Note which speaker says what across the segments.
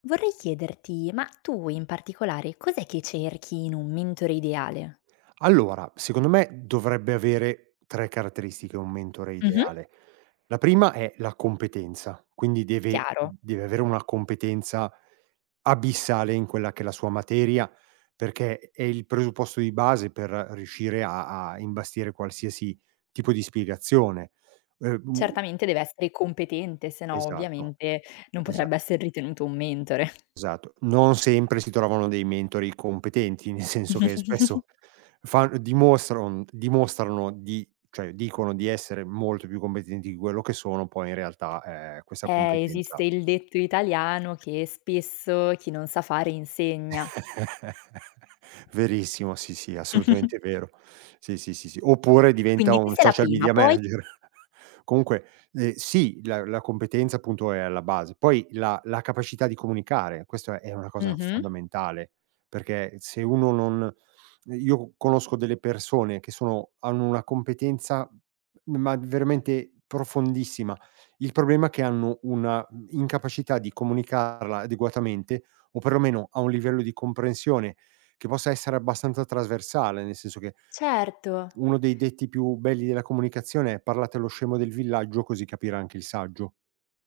Speaker 1: Vorrei chiederti, ma tu in particolare cos'è che cerchi in un mentore ideale?
Speaker 2: Allora, secondo me, dovrebbe avere 3 caratteristiche un mentore
Speaker 1: Mh-mh.
Speaker 2: ideale. La prima è la competenza, quindi deve
Speaker 1: Chiaro.
Speaker 2: deve avere una competenza abissale in quella che è la sua materia, perché è il presupposto di base per riuscire a a imbastire qualsiasi tipo di spiegazione. Uhm
Speaker 1: Certamente deve essere competente, sennò
Speaker 2: Esatto,
Speaker 1: ovviamente, non potrebbe
Speaker 2: esatto.
Speaker 1: essere ritenuto un mentore.
Speaker 2: Esatto. Non sempre si trovano dei mentori competenti, nel senso che spesso, fan dimostrano, mhmm, dimostrano di cioè, dicono di essere molto più competenti di quello che sono, poi in realtà, ehm, questa
Speaker 1: Eh, esiste
Speaker 2: competenza
Speaker 1: il detto italiano che spesso, chi non sa fare insegna.
Speaker 2: Verissimo, sì, sì, assolutamente vero. Sì, sì, sì, sì, oppure diventa
Speaker 1: Quindi,
Speaker 2: un
Speaker 1: questa è la
Speaker 2: social
Speaker 1: prima,
Speaker 2: media
Speaker 1: poi?
Speaker 2: manager. Comunque, ehm, sì, la la competenza appunto, è alla base. Poi, la la capacità di comunicare, questo è una cosa
Speaker 1: Mh-mh.
Speaker 2: fondamentale. Perché, se uno non io conosco delle persone che sono hanno una competenza, ma veramente profondissima. Il problema è che hanno una incapacità di comunicarla adeguatamente, o perlomeno, a un livello di comprensione che possa essere abbastanza trasversale, nel senso che
Speaker 1: Certo.
Speaker 2: uno dei detti più belli della comunicazione è "parlate allo scemo del villaggio così capirà anche il saggio."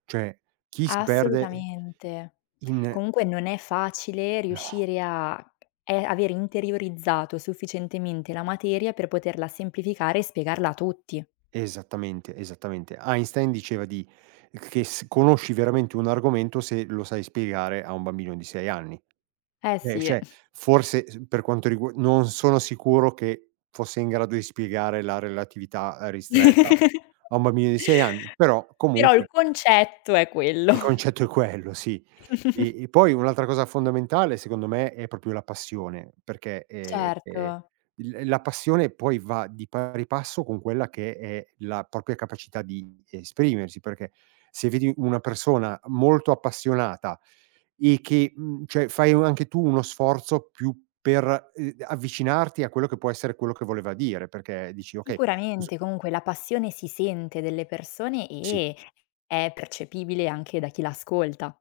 Speaker 2: Cioè chi si perde
Speaker 1: Assolutamente.
Speaker 2: in
Speaker 1: Comunque non è facile
Speaker 2: No.
Speaker 1: riuscire a e avere interiorizzato sufficientemente la materia per poterla semplificare e spiegarla a tutti.
Speaker 2: Esattamente, esattamente. Einstein diceva di che s conosci veramente un argomento se lo sai spiegare a un bambino di 6 anni.
Speaker 1: Eh,
Speaker 2: Eh,
Speaker 1: si.
Speaker 2: cioè, forse s per quanto rigu non sono sicuro che fosse in grado di spiegare la relatività ristretta a un bambino di 6 anni, però,
Speaker 1: Però il
Speaker 2: comunque
Speaker 1: concetto è quello.
Speaker 2: il concetto è quello sì. E e poi un'altra cosa fondamentale secondo me, è proprio la passione perché, ehm,
Speaker 1: Certo.
Speaker 2: l la passione poi va di pari passo con quella che è la propria capacità di esprimersi, perché, se vedi una persona molto appassionata e che mhmm, cioè, fai anche tu uno sforzo più per, uhm, avvicinarti a quello che può essere quello che voleva dire perché dici: "Okay s"
Speaker 1: Sicuramente, comunque la passione si sente delle persone
Speaker 2: Sì.
Speaker 1: e è percepibile anche da chi l'ascolta.